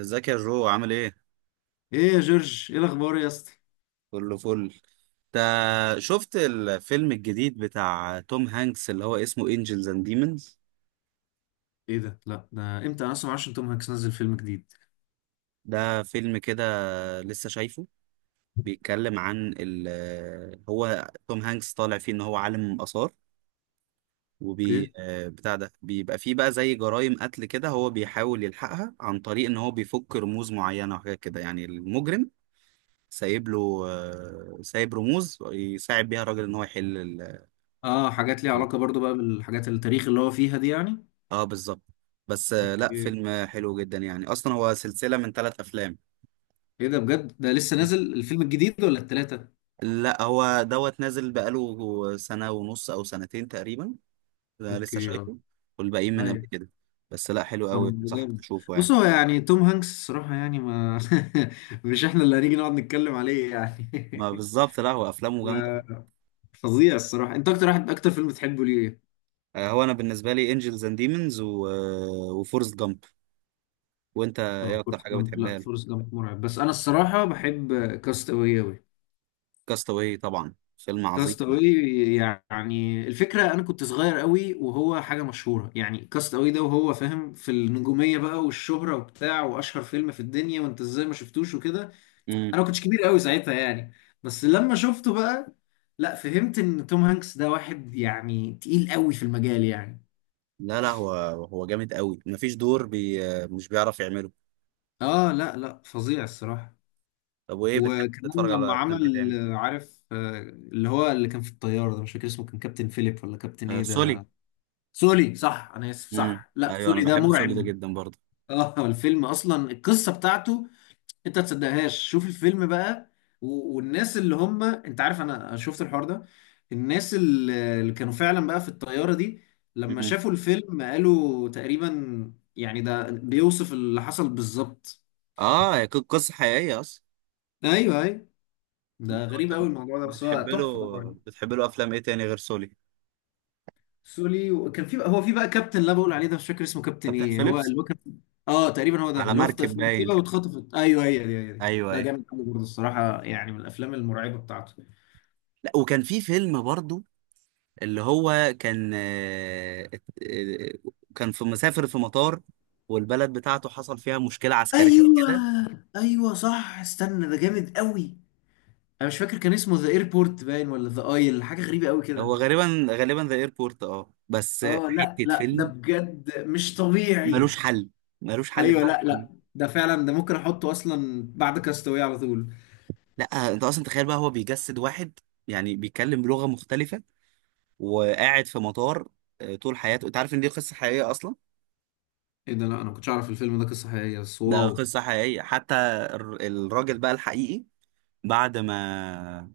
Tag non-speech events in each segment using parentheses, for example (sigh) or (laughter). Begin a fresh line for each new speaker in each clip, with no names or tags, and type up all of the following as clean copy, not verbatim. ازيك يا جو، عامل ايه؟
ايه يا جورج، ايه الاخبار يا اسطى؟
كله فل. انت شفت الفيلم الجديد بتاع توم هانكس اللي هو اسمه انجلز اند ديمونز؟
ايه ده؟ لا، ده امتى؟ انا اصلا معرفش ان توم هانكس نزل فيلم جديد.
ده فيلم كده، لسه شايفه. بيتكلم عن ال هو توم هانكس طالع فيه ان هو عالم آثار
اوكي.
وبي آه، بتاع ده بيبقى فيه بقى زي جرائم قتل كده، هو بيحاول يلحقها عن طريق ان هو بيفك رموز معينة وحاجات كده، يعني المجرم سايب له آه، سايب رموز يساعد بيها الراجل ان هو يحل الجريمة.
اه، حاجات ليها علاقه برضو بقى بالحاجات التاريخ اللي هو فيها دي يعني.
اه، بالظبط. بس لا،
اوكي.
فيلم حلو جدا يعني. اصلا هو سلسلة من ثلاث افلام.
ايه ده بجد؟ ده لسه
مم.
نازل الفيلم الجديد ولا التلاته؟
لا هو دوت نازل بقاله سنة ونص او سنتين تقريبا. ده لسه
اوكي. اه.
شايفه. والباقيين من قبل
ايوه.
كده. بس لا، حلو قوي،
طب ده
بنصحك
جامد.
تشوفه
بص،
يعني.
هو يعني توم هانكس الصراحه يعني ما (laughs) مش احنا اللي هنيجي نقعد نتكلم عليه يعني.
ما بالظبط. لا هو
(laughs)
افلامه جامدة.
ما- فظيع الصراحه. انت اكتر واحد، اكتر فيلم بتحبه ليه؟
هو انا بالنسبة لي انجلز اند ديمونز وفورست جامب. وانت
اه
ايه اكتر
فورست
حاجة
جامب. لا،
بتحبها له؟
فورست جامب مرعب، بس انا الصراحه بحب كاست اوي،
كاستاوي طبعا، فيلم
كاست
عظيم.
اواي. يعني الفكره انا كنت صغير قوي، وهو حاجه مشهوره يعني كاست اواي ده، وهو فاهم في النجوميه بقى والشهره وبتاع، واشهر فيلم في الدنيا وانت ازاي ما شفتوش وكده.
مم.
انا ما كنتش كبير قوي ساعتها يعني، بس لما شفته بقى، لا، فهمت ان توم هانكس ده واحد يعني تقيل قوي في المجال يعني.
لا هو جامد قوي، مفيش دور بي آه، مش بيعرف يعمله.
اه لا لا، فظيع الصراحه.
طب وايه بتحب
وكمان
تتفرج
لما
على افلام ايه
عمل
تاني؟
عارف، اللي هو اللي كان في الطياره ده، مش فاكر اسمه، كان كابتن فيليب ولا كابتن
آه،
ايه ده؟
سولي.
سولي، صح، انا اسف،
امم،
صح، لا
ايوه انا
سولي ده
بحب سولي ده
مرعب.
جدا برضه.
اه، الفيلم اصلا، القصه بتاعته انت ما تصدقهاش، شوف الفيلم بقى. والناس اللي هم، انت عارف انا شفت الحوار ده، الناس اللي كانوا فعلا بقى في الطياره دي لما
امم،
شافوا الفيلم قالوا تقريبا يعني ده بيوصف اللي حصل بالظبط.
اه، هي قصه حقيقيه اصلا.
ايوه ايوه،
انت
ده غريب
أنت
قوي الموضوع ده، بس هو
بتحب له
تحفه طبعا.
بتحب له افلام ايه تاني غير سولي؟
سولي، وكان في بقى، هو في بقى كابتن اللي انا بقول عليه ده، مش فاكر اسمه كابتن
كابتن
ايه، هو
فيليبس.
اللي هو كان. اه تقريبا هو ده،
على
اللي هو في
مركب
في مركبه
باين.
واتخطفت، ايوه هي دي هي دي.
ايوه
ده
ايوه.
جامد قوي برضه الصراحه، يعني من الافلام المرعبه بتاعته.
لا، وكان في فيلم برضه اللي هو كان آه، كان في مسافر في مطار، والبلد بتاعته حصل فيها مشكله عسكريه
ايوه
كده.
ايوه صح، استنى، ده جامد قوي. انا مش فاكر، كان اسمه ذا ايربورت باين، ولا ذا ايل، حاجه غريبه قوي
هو
كده.
غالبا ذا ايربورت، اه بس
اه لا
حته
لا، ده
فيلم.
بجد مش طبيعي.
ملوش حل ملوش حل
ايوه
بمعنى.
لا لا، ده فعلا ده ممكن احطه اصلا بعد كاستاوي على طول.
لا انت اصلا تخيل بقى، هو بيجسد واحد يعني بيتكلم بلغه مختلفه وقاعد في مطار طول حياته. انت عارف ان دي قصه حقيقيه اصلا؟
ايه ده؟ لا، انا ما كنتش اعرف الفيلم ده قصه حقيقيه، بس
ده
واو.
قصه حقيقيه حتى. الراجل بقى الحقيقي، بعد ما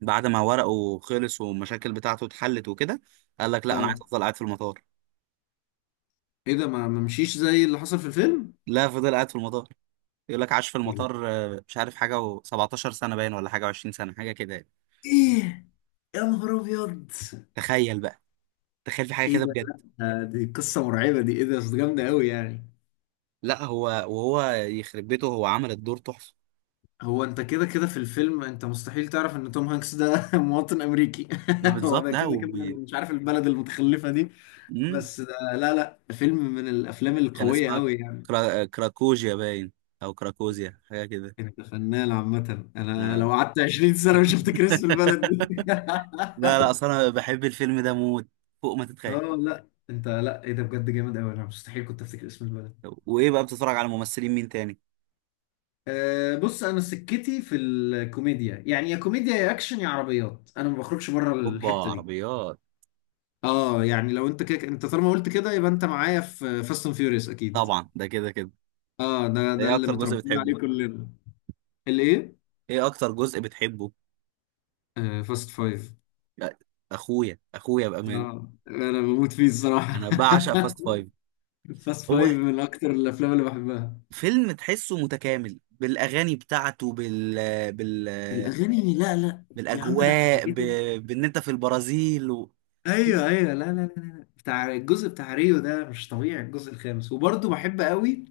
بعد ما ورقه خلص والمشاكل بتاعته اتحلت وكده، قال لك لا انا
اه،
عايز افضل قاعد في المطار.
ايه ده؟ ما مشيش زي اللي حصل في الفيلم؟
لا، فضل قاعد في المطار. يقول لك عاش في
ايه ده؟
المطار، مش عارف، حاجه و17 سنه باين ولا حاجه و20 سنه، حاجه كده يعني.
إيه؟ يا نهار ابيض.
تخيل بقى. تخيل في حاجه
ايه
كده
ده
بجد.
لا، دي قصه مرعبه دي، ايه ده؟ بس جامده قوي يعني.
لا هو، وهو يخرب بيته، هو عمل الدور تحفه.
هو انت كده كده في الفيلم انت مستحيل تعرف ان توم هانكس ده (laughs) مواطن امريكي.
ما
(laughs) هو
بالظبط.
ده
لا
كده كده
وب...
مش عارف البلد المتخلفه دي.
مم.
بس ده لا لا، فيلم من الافلام
كان
القويه
اسمها
قوي يعني.
كراكوجيا باين او كراكوزيا، حاجه كده.
انت فنان عامه، انا
آه.
لو قعدت 20 سنه مش هفتكر اسم البلد
(laughs)
دي. (laughs)
لا لا، اصل انا بحب الفيلم ده موت، فوق ما تتخيل.
اه لا، انت لا، ايه ده بجد، جامد قوي، انا مستحيل كنت افتكر اسم البلد.
وايه بقى بتتفرج على ممثلين مين تاني؟
أه بص، انا سكتي في الكوميديا يعني، يا كوميديا يا اكشن يا عربيات، انا ما بخرجش بره
اوبا،
الحته دي.
عربيات.
اه يعني لو انت كده، انت طالما قلت كده يبقى انت معايا في فاست اند فيوريوس اكيد.
طبعا، ده كده كده.
اه، ده
ده
ده
ايه
اللي
اكتر جزء
متربيين
بتحبه؟
عليه (laughs) كلنا. الايه؟
ايه اكتر جزء بتحبه
فاست فايف.
لا، اخويا اخويا بامان.
اه انا بموت فيه الصراحه.
انا بعشق
(laughs)
فاست فايف.
فاست
هو
فايف من اكتر الافلام اللي بحبها.
فيلم تحسه متكامل، بالاغاني بتاعته، بال
الاغاني؟ لا لا. يا عم ده احنا،
بالاجواء،
ايه ده؟
بان انت في البرازيل
ايوه ايوه، لا لا لا لا لا. بتاع الجزء بتاع ريو ده مش طبيعي، الجزء الخامس. وبرضه بحب قوي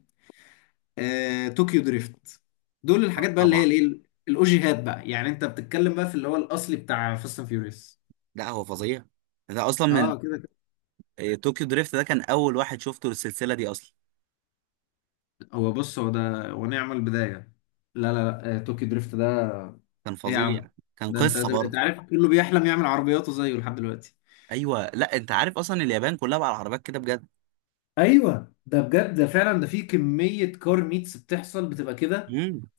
طوكيو دريفت، دول الحاجات بقى اللي هي
طبعا.
الايه، الاوجيهات بقى، يعني انت بتتكلم بقى في اللي هو الاصلي بتاع فاست اند فيوريوس.
لا هو فظيع، ده اصلا من
اه كده كده.
طوكيو دريفت ده كان اول واحد شفته للسلسله دي اصلا.
هو بص، هو ده، ونعم البدايه. لا لا لا، طوكيو دريفت ده،
كان
ايه يا عم!
فظيع. كان
ده انت
قصه
انت
برضه.
عارف كله بيحلم يعمل عربياته زيه لحد دلوقتي.
ايوه. لا، انت عارف اصلا اليابان كلها بقى على العربيات كده بجد.
ايوه ده بجد، ده فعلا، ده في كميه كار ميتس بتحصل بتبقى كده،
امم.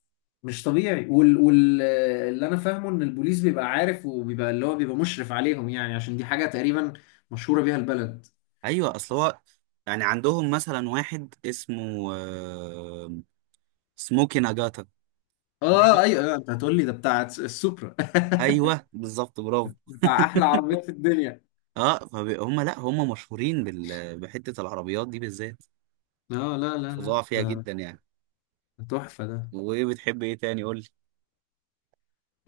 مش طبيعي. وال وال اللي انا فاهمه ان البوليس بيبقى عارف، وبيبقى اللي هو بيبقى مشرف عليهم يعني، عشان دي حاجه تقريبا مشهوره بيها البلد.
ايوه، اصل هو يعني عندهم مثلا واحد اسمه سموكي ناجاتا.
اه ايوه أيوة، انت هتقول لي ده بتاع السوبرا.
ايوه بالظبط، برافو.
(laughs) بتاع احلى عربيات في الدنيا.
اه فهم. لا هم مشهورين بحته العربيات دي بالذات،
لا لا لا لا،
فظاع فيها
ده
جدا يعني.
تحفة ده.
وايه بتحب ايه تاني، قول لي.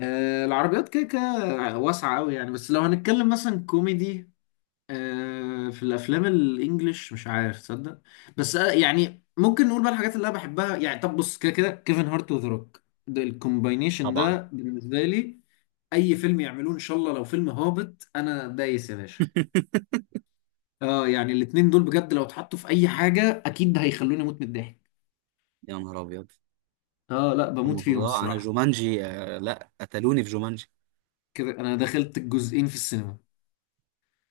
العربيات كده كده واسعة قوي يعني، بس لو هنتكلم مثلا كوميدي، في الافلام الانجليش مش عارف تصدق، بس يعني ممكن نقول بقى الحاجات اللي انا بحبها يعني. طب بص، كده كده كيفن هارت وذا روك ده، الكومباينيشن
طبعا.
ده بالنسبة لي اي فيلم يعملوه ان شاء الله، لو فيلم هابط انا دايس يا باشا.
(laughs)
اه يعني الاتنين دول بجد لو اتحطوا في اي حاجة اكيد هيخلوني اموت من الضحك.
يا نهار ابيض.
اه لا، بموت
هم
فيهم
فضاء. انا
الصراحة.
جومانجي، آه لا قتلوني في جومانجي.
كده انا دخلت الجزئين في السينما.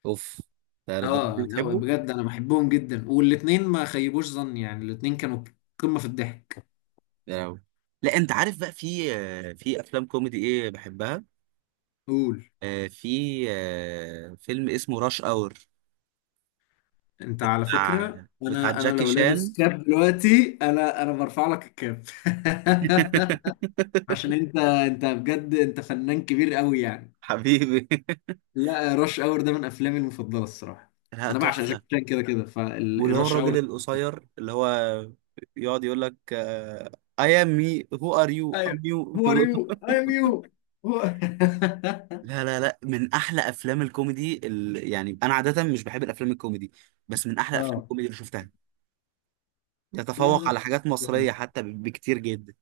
اوف، ده الدرجه دي
اه لا
بتحبه؟
بجد، انا بحبهم جدا، والاتنين ما خيبوش ظني يعني، الاتنين كانوا قمة في الضحك.
يا لهوي. لا، انت عارف بقى في في افلام كوميدي ايه بحبها؟
قول.
في فيلم اسمه راش اور.
انت على
بتاع
فكرة،
بتاع
انا
جاكي
لو لابس
شان.
كاب دلوقتي، انا برفع لك الكاب. (laughs) عشان
(laughs)
انت بجد انت فنان كبير قوي يعني.
حبيبي.
لا، رش اور ده من افلامي المفضلة الصراحة.
لا
انا بعشق
تحفه.
جاكي شان كده كده
واللي هو
فالرش
الراجل
اور.
القصير، اللي هو يقعد يقول لك آه I am me, who are you, I'm
ايوه،
you.
هو ار
(laughs)
يو اي ام يو. هو (laughs)
لا، من احلى افلام الكوميدي يعني انا عاده مش بحب الافلام الكوميدي، بس من احلى افلام
اه
الكوميدي اللي شفتها.
لا
يتفوق
لا،
على حاجات مصريه حتى بكتير جدا.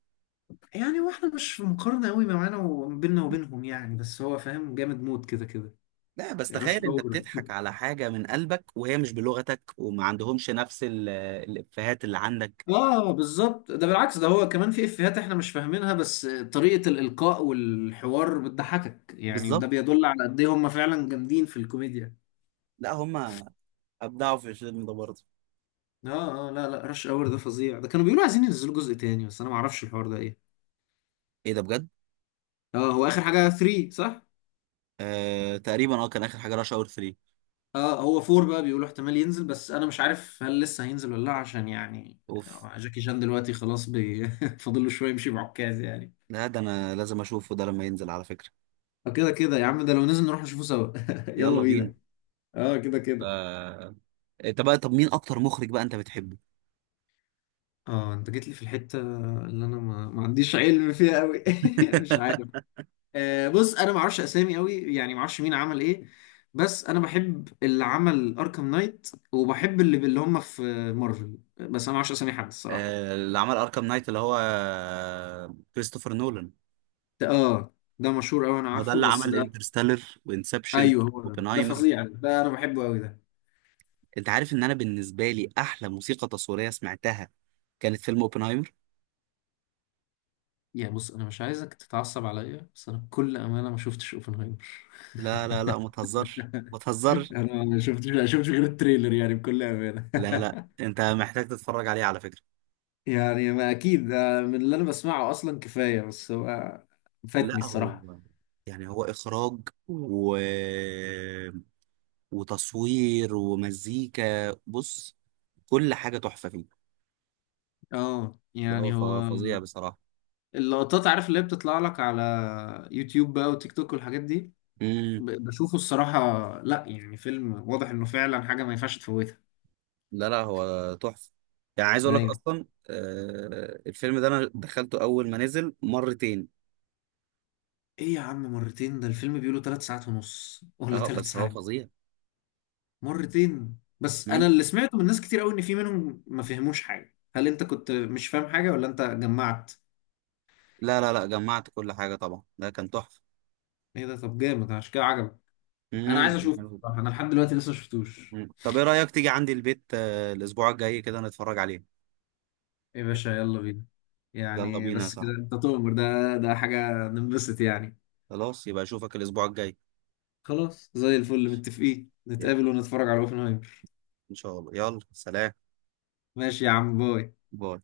يعني هو احنا مش في مقارنة قوي، ما معانا وبيننا وبينهم يعني، بس هو فاهم جامد موت كده كده.
لا، بس
رش
تخيل انت
اور.
بتضحك على حاجه من قلبك وهي مش بلغتك وما عندهمش نفس الافيهات اللي عندك.
اه بالظبط، ده بالعكس، ده هو كمان في افيهات احنا مش فاهمينها، بس طريقة الإلقاء والحوار بتضحكك يعني، ده
بالظبط.
بيدل على قد ايه هم فعلا جامدين في الكوميديا.
لا هم ابدعوا في الفيلم ده برضه.
اه اه لا لا، رش اور ده فظيع، ده كانوا بيقولوا عايزين ينزلوا جزء تاني، بس انا ما اعرفش الحوار ده ايه.
ايه ده، بجد؟
اه هو اخر حاجة 3، صح؟
آه... تقريبا اه، كان اخر حاجه راش اور 3.
اه هو فور بقى بيقولوا احتمال ينزل، بس انا مش عارف هل لسه هينزل ولا لا، عشان يعني
اوف.
جاكي شان دلوقتي خلاص بي... (laughs) فاضل له شويه يمشي بعكاز يعني.
لا ده انا لازم اشوفه ده لما ينزل على فكره.
فكده كده يا عم، ده لو نزل نروح نشوفه سوا. (laughs) يلا
يلا بينا.
بينا. اه كده كده.
آه... انت بقى، طب مين اكتر مخرج بقى انت بتحبه؟
اه انت جيت لي في الحته اللي انا ما عنديش علم فيها قوي. (laughs) مش عارف.
(laughs)
بص انا ما اعرفش اسامي قوي يعني، ما اعرفش مين عمل ايه، بس انا بحب اللي عمل اركام نايت، وبحب اللي هم في مارفل، بس انا ما اعرفش اسامي حد الصراحه.
آه، اللي عمل اركام نايت اللي هو كريستوفر نولان.
اه، ده مشهور قوي، انا
هو ده
عارفه
اللي
بس.
عمل انترستيلر وانسبشن.
ايوه هو ده
اوبنهايمر.
فظيع، ده انا بحبه قوي ده.
انت عارف ان انا بالنسبه لي احلى موسيقى تصويريه سمعتها كانت فيلم اوبنهايمر.
يعني بص، انا مش عايزك تتعصب عليا، بس انا بكل امانه ما شفتش اوبنهايمر.
لا،
(laughs)
ما تهزرش ما تهزرش.
انا ما شفتش غير التريلر يعني بكل امانه.
لا لا، انت محتاج تتفرج عليه على فكره.
(laughs) يعني ما اكيد ده من اللي انا بسمعه اصلا كفايه، بس هو فاتني
لا هو
الصراحه.
يعني، هو اخراج وتصوير ومزيكا، بص، كل حاجه تحفه فيه.
اه
لا هو
يعني هو،
فظيع بصراحه.
اللقطات عارف اللي هي بتطلع لك على يوتيوب بقى وتيك توك والحاجات دي،
مم.
بشوفه الصراحه. لا يعني فيلم واضح انه فعلا حاجه ما ينفعش تفوتها.
لا هو تحفة. يعني عايز اقول لك
ايوه.
اصلا، آه الفيلم ده انا دخلته اول ما نزل مرتين.
ايه يا عم، مرتين؟ ده الفيلم بيقولوا ثلاث ساعات ونص ولا
اه
ثلاث
بس هو
ساعات!
فظيع.
مرتين؟ بس انا
مم.
اللي سمعته من ناس كتير قوي ان في منهم ما فهموش حاجه، هل انت كنت مش فاهم حاجه ولا انت جمعت؟
لا، جمعت كل حاجة طبعا، ده كان تحفة.
ايه ده؟ طب جامد عشان كده عجبك. انا عايز
كان
اشوفه
حلو.
بصراحه، انا لحد دلوقتي لسه ما شفتوش.
طب ايه رأيك تيجي عندي البيت الاسبوع الجاي كده نتفرج عليه؟
ايه يا باشا، يلا بينا.
يلا
يعني
بينا يا
بس كده،
صاحبي.
انت تؤمر، ده ده حاجه ننبسط يعني.
خلاص، يبقى اشوفك الاسبوع الجاي.
خلاص زي الفل، متفقين
يعني،
نتقابل ونتفرج على اوبنهايمر.
ان شاء الله. يلا سلام.
ماشي يا عم، باي.
باي.